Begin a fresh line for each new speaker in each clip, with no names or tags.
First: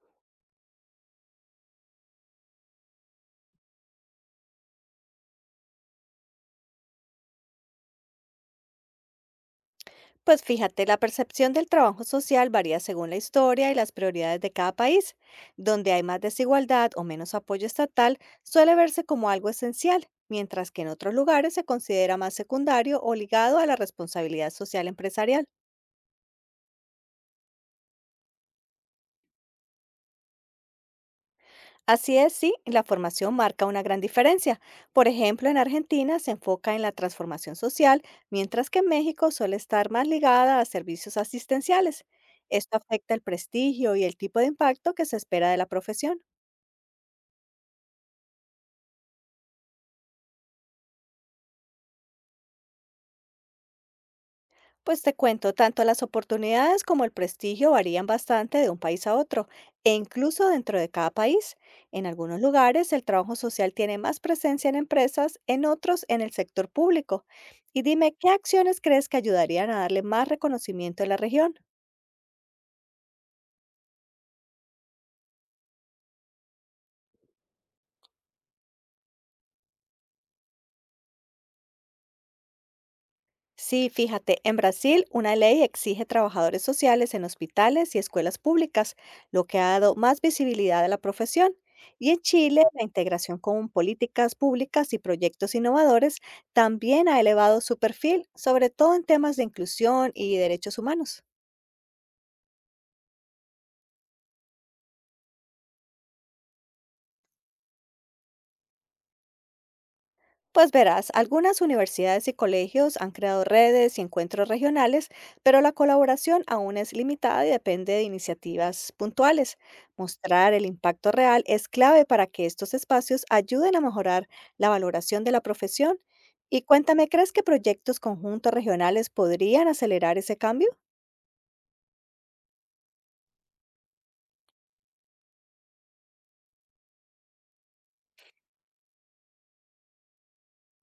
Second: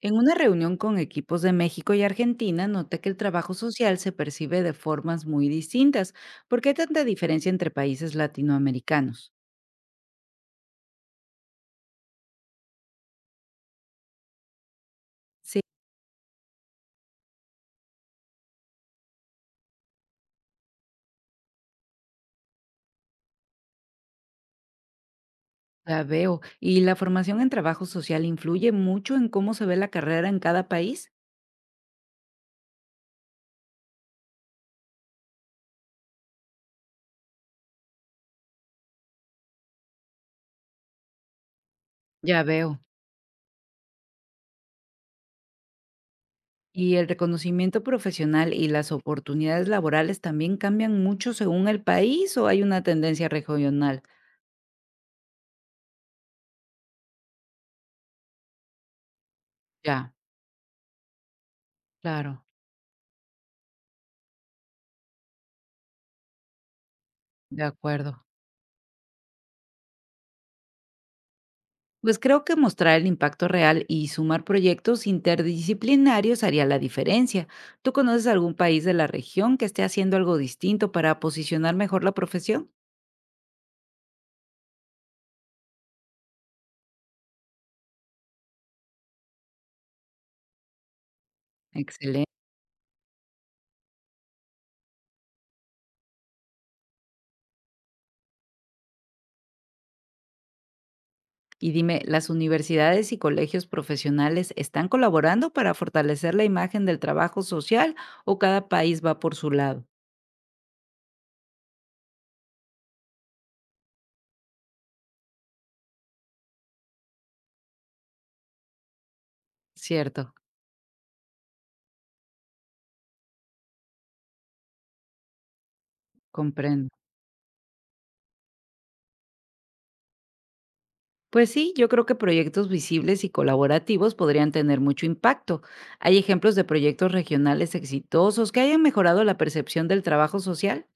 En una reunión con equipos de México y Argentina, noté que el trabajo social se percibe de formas muy distintas. ¿Por qué hay tanta diferencia entre países latinoamericanos?
Pues fíjate, la percepción del trabajo social varía según la historia y las prioridades de cada país.
Sí,
Donde hay más desigualdad o menos apoyo estatal, suele verse como algo esencial, mientras que en otros lugares se considera más secundario o ligado a la responsabilidad social empresarial.
la veo. ¿Y la formación en trabajo social influye mucho en cómo se ve la carrera en cada país?
Así es, sí, la formación marca una gran diferencia. Por ejemplo, en Argentina se enfoca en la transformación social, mientras que en México suele estar más ligada a servicios asistenciales.
Ya
Esto
veo.
afecta el prestigio y el tipo de impacto que se espera de la profesión.
¿Y el reconocimiento profesional y las oportunidades laborales también cambian mucho según el país o hay una tendencia regional?
Pues te cuento, tanto las oportunidades como el prestigio varían bastante de un país a otro, e
Ya,
incluso dentro de cada país. En algunos
claro,
lugares el trabajo social tiene más presencia en empresas, en otros en el sector público.
de
Y dime,
acuerdo.
¿qué acciones crees que ayudarían a darle más reconocimiento a la región?
Pues creo que mostrar el impacto real y sumar proyectos interdisciplinarios haría la diferencia. ¿Tú conoces algún país de la región que esté haciendo algo distinto para posicionar mejor la profesión?
Sí, fíjate, en Brasil una ley exige trabajadores sociales en hospitales y escuelas públicas, lo que ha dado más visibilidad a la profesión. Y en
Excelente.
Chile, la integración con políticas públicas y proyectos innovadores también ha elevado su perfil, sobre todo en temas de inclusión y derechos humanos.
Y dime, ¿las universidades y colegios profesionales están colaborando para fortalecer la imagen del trabajo social o cada país va por su lado?
Pues verás, algunas universidades y colegios han creado redes y encuentros regionales, pero la colaboración aún es limitada y depende de iniciativas puntuales.
Cierto,
Mostrar el impacto real es clave para que estos espacios ayuden a mejorar la valoración de la profesión. Y
comprendo.
cuéntame, ¿crees que proyectos conjuntos regionales podrían acelerar ese cambio?
Pues sí, yo creo que proyectos visibles y colaborativos podrían tener mucho impacto. ¿Hay ejemplos de proyectos regionales exitosos que hayan mejorado la percepción del trabajo social?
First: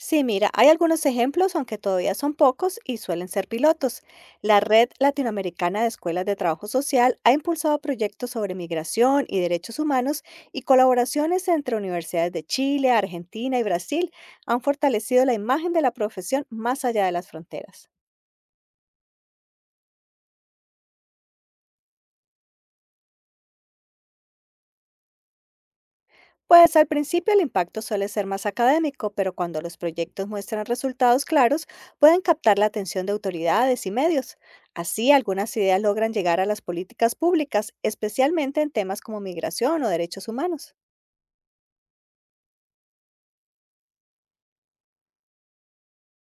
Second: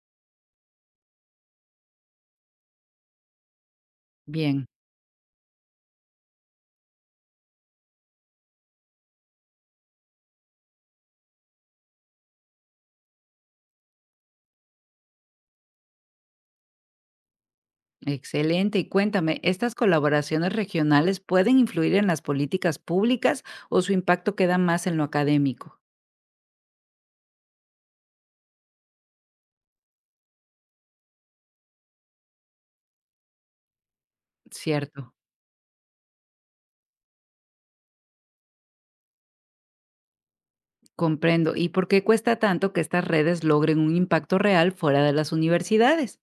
Sí, mira, hay algunos ejemplos, aunque todavía son pocos y suelen ser pilotos. La
Bien,
Red Latinoamericana de Escuelas de Trabajo Social ha impulsado proyectos sobre migración y derechos humanos y colaboraciones entre universidades de Chile, Argentina y Brasil han fortalecido la imagen de la profesión más allá de las fronteras.
excelente. Y cuéntame, ¿estas colaboraciones regionales pueden influir en las políticas públicas o su impacto queda más en lo académico?
Pues al principio el impacto suele ser más académico, pero cuando los proyectos muestran resultados claros, pueden captar la atención de autoridades y medios. Así,
Cierto,
algunas ideas logran llegar a las políticas públicas, especialmente en temas como migración o derechos humanos.
comprendo. ¿Y por qué cuesta tanto que estas redes logren un impacto real fuera de las universidades?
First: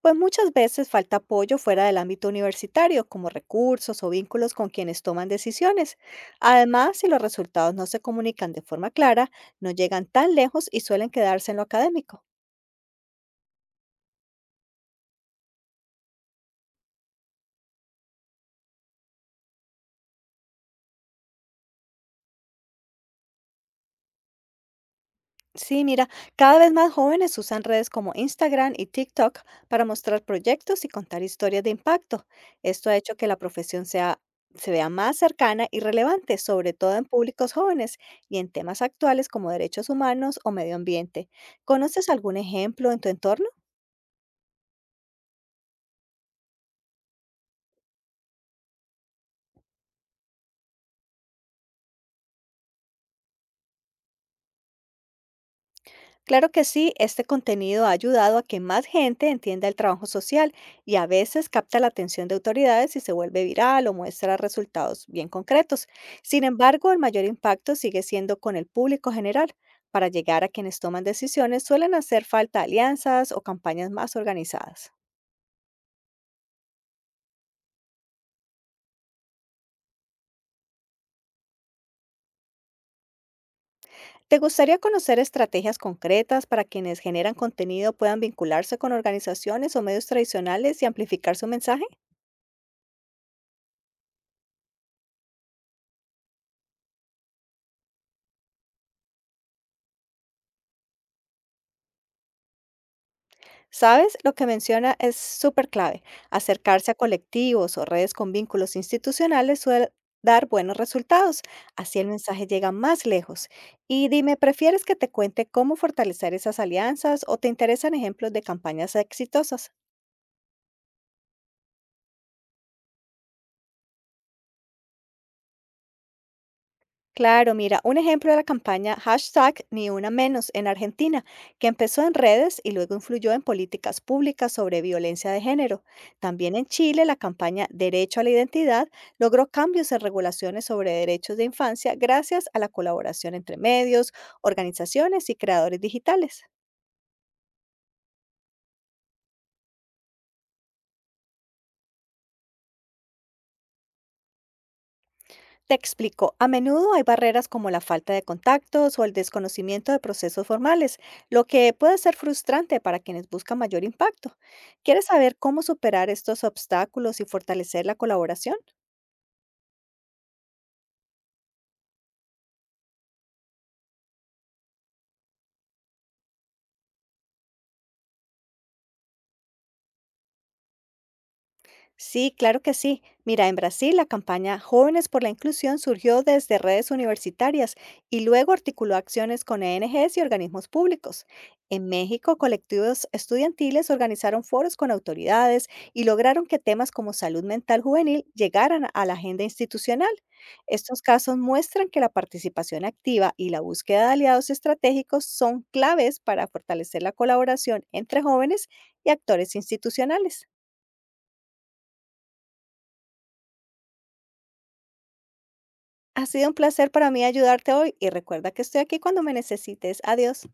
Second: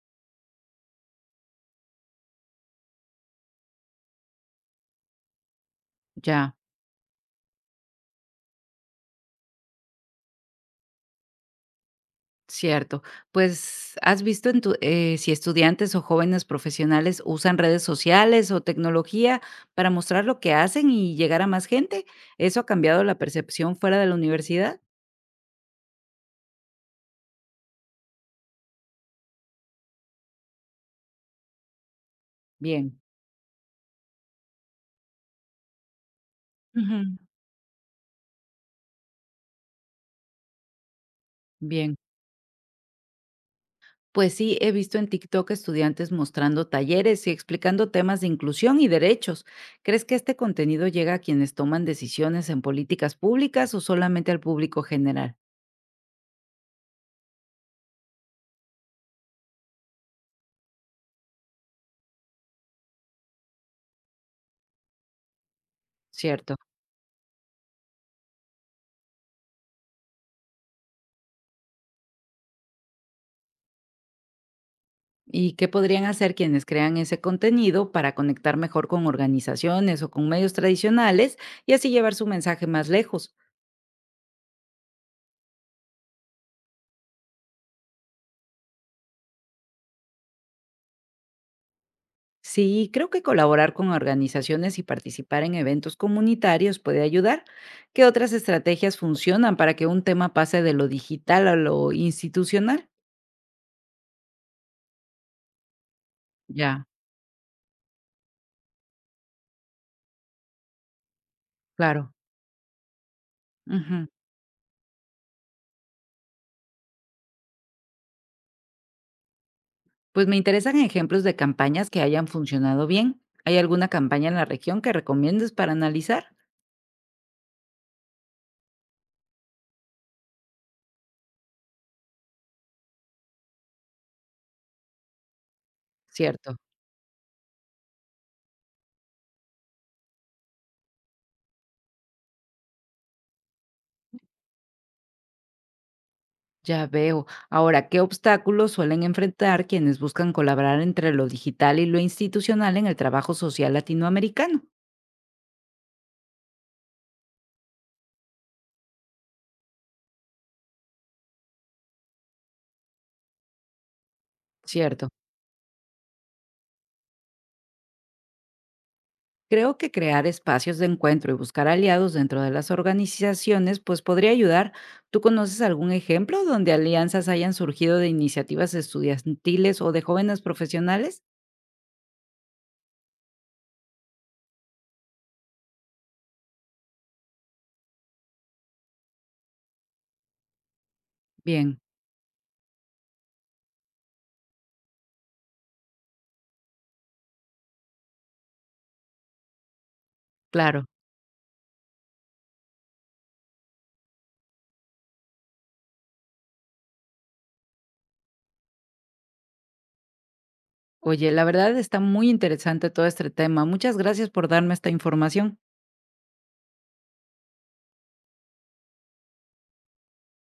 Pues muchas veces falta apoyo fuera del ámbito universitario, como recursos o vínculos con quienes toman decisiones.
Ya.
Además, si los resultados no se comunican de forma clara, no llegan tan lejos y suelen quedarse en lo académico.
Cierto. Pues, ¿has visto en tu si estudiantes o jóvenes profesionales usan redes sociales o tecnología para mostrar lo que hacen y llegar a más gente? ¿Eso ha cambiado la percepción fuera de la universidad?
Sí, mira, cada vez más jóvenes usan redes como Instagram y TikTok para mostrar proyectos y contar historias de impacto. Esto ha
Bien.
hecho que se vea más cercana y relevante, sobre todo en
Ujú.
públicos jóvenes y en temas actuales como derechos humanos o medio ambiente.
Bien,
¿Conoces algún ejemplo en tu entorno?
pues sí, he visto en TikTok estudiantes mostrando talleres y explicando temas de inclusión y derechos. ¿Crees que este contenido llega a quienes toman decisiones en políticas públicas o solamente al público general?
Claro que sí, este contenido ha ayudado a que más gente entienda el trabajo social y a veces capta la atención de autoridades y se vuelve viral o muestra resultados bien concretos. Sin
Cierto.
embargo, el mayor impacto sigue siendo con el público general. Para llegar a quienes toman decisiones suelen hacer falta alianzas o campañas más organizadas.
¿Y qué podrían hacer quienes crean ese contenido para conectar mejor con organizaciones o con medios tradicionales y así llevar su mensaje más lejos?
¿Te gustaría conocer estrategias concretas para quienes generan contenido puedan vincularse con organizaciones o medios tradicionales y amplificar su mensaje?
Sí, creo que colaborar con organizaciones y participar en eventos comunitarios puede ayudar. ¿Qué otras estrategias funcionan para que un tema pase de lo digital a lo institucional?
¿Sabes? Lo que menciona es súper clave.
Ya,
Acercarse a colectivos o redes con vínculos institucionales suele dar buenos resultados. Así el
claro.
mensaje llega más lejos.
Ujú.
Y dime, ¿prefieres que te cuente cómo fortalecer esas alianzas o te interesan ejemplos de campañas exitosas?
Pues me interesan ejemplos de campañas que hayan funcionado bien. ¿Hay alguna campaña en la región que recomiendes para analizar?
Claro, mira, un ejemplo de la campaña hashtag Ni Una Menos en Argentina, que empezó en redes y luego influyó en políticas públicas sobre violencia de género. También
Cierto.
en Chile, la campaña Derecho a la Identidad logró cambios en regulaciones sobre derechos de infancia gracias a la colaboración entre medios, organizaciones y creadores digitales.
Ya veo. Ahora, ¿qué obstáculos suelen enfrentar quienes buscan colaborar entre lo digital y lo institucional en el trabajo social latinoamericano?
Te explico, a menudo hay barreras como la falta de contactos o el desconocimiento de procesos formales, lo que puede ser frustrante para quienes buscan mayor impacto. ¿Quieres
Cierto.
saber cómo superar estos obstáculos y fortalecer la colaboración?
Creo que crear espacios de encuentro y buscar aliados dentro de las organizaciones, pues podría ayudar. ¿Tú conoces algún ejemplo donde alianzas hayan surgido de iniciativas estudiantiles o de jóvenes profesionales?
Sí, claro que sí. Mira, en Brasil la campaña Jóvenes por la Inclusión surgió desde redes universitarias y luego articuló acciones con ONGs y organismos públicos.
Bien,
En México, colectivos estudiantiles organizaron foros con autoridades y lograron que temas como salud mental juvenil llegaran a la agenda institucional.
claro.
Estos casos muestran que la participación activa y la búsqueda de aliados estratégicos son claves para fortalecer la colaboración entre jóvenes y actores institucionales.
Oye, la verdad está muy interesante todo este tema. Muchas gracias por darme esta información.
Ha sido un placer para mí ayudarte hoy y recuerda que estoy aquí cuando me necesites. Adiós.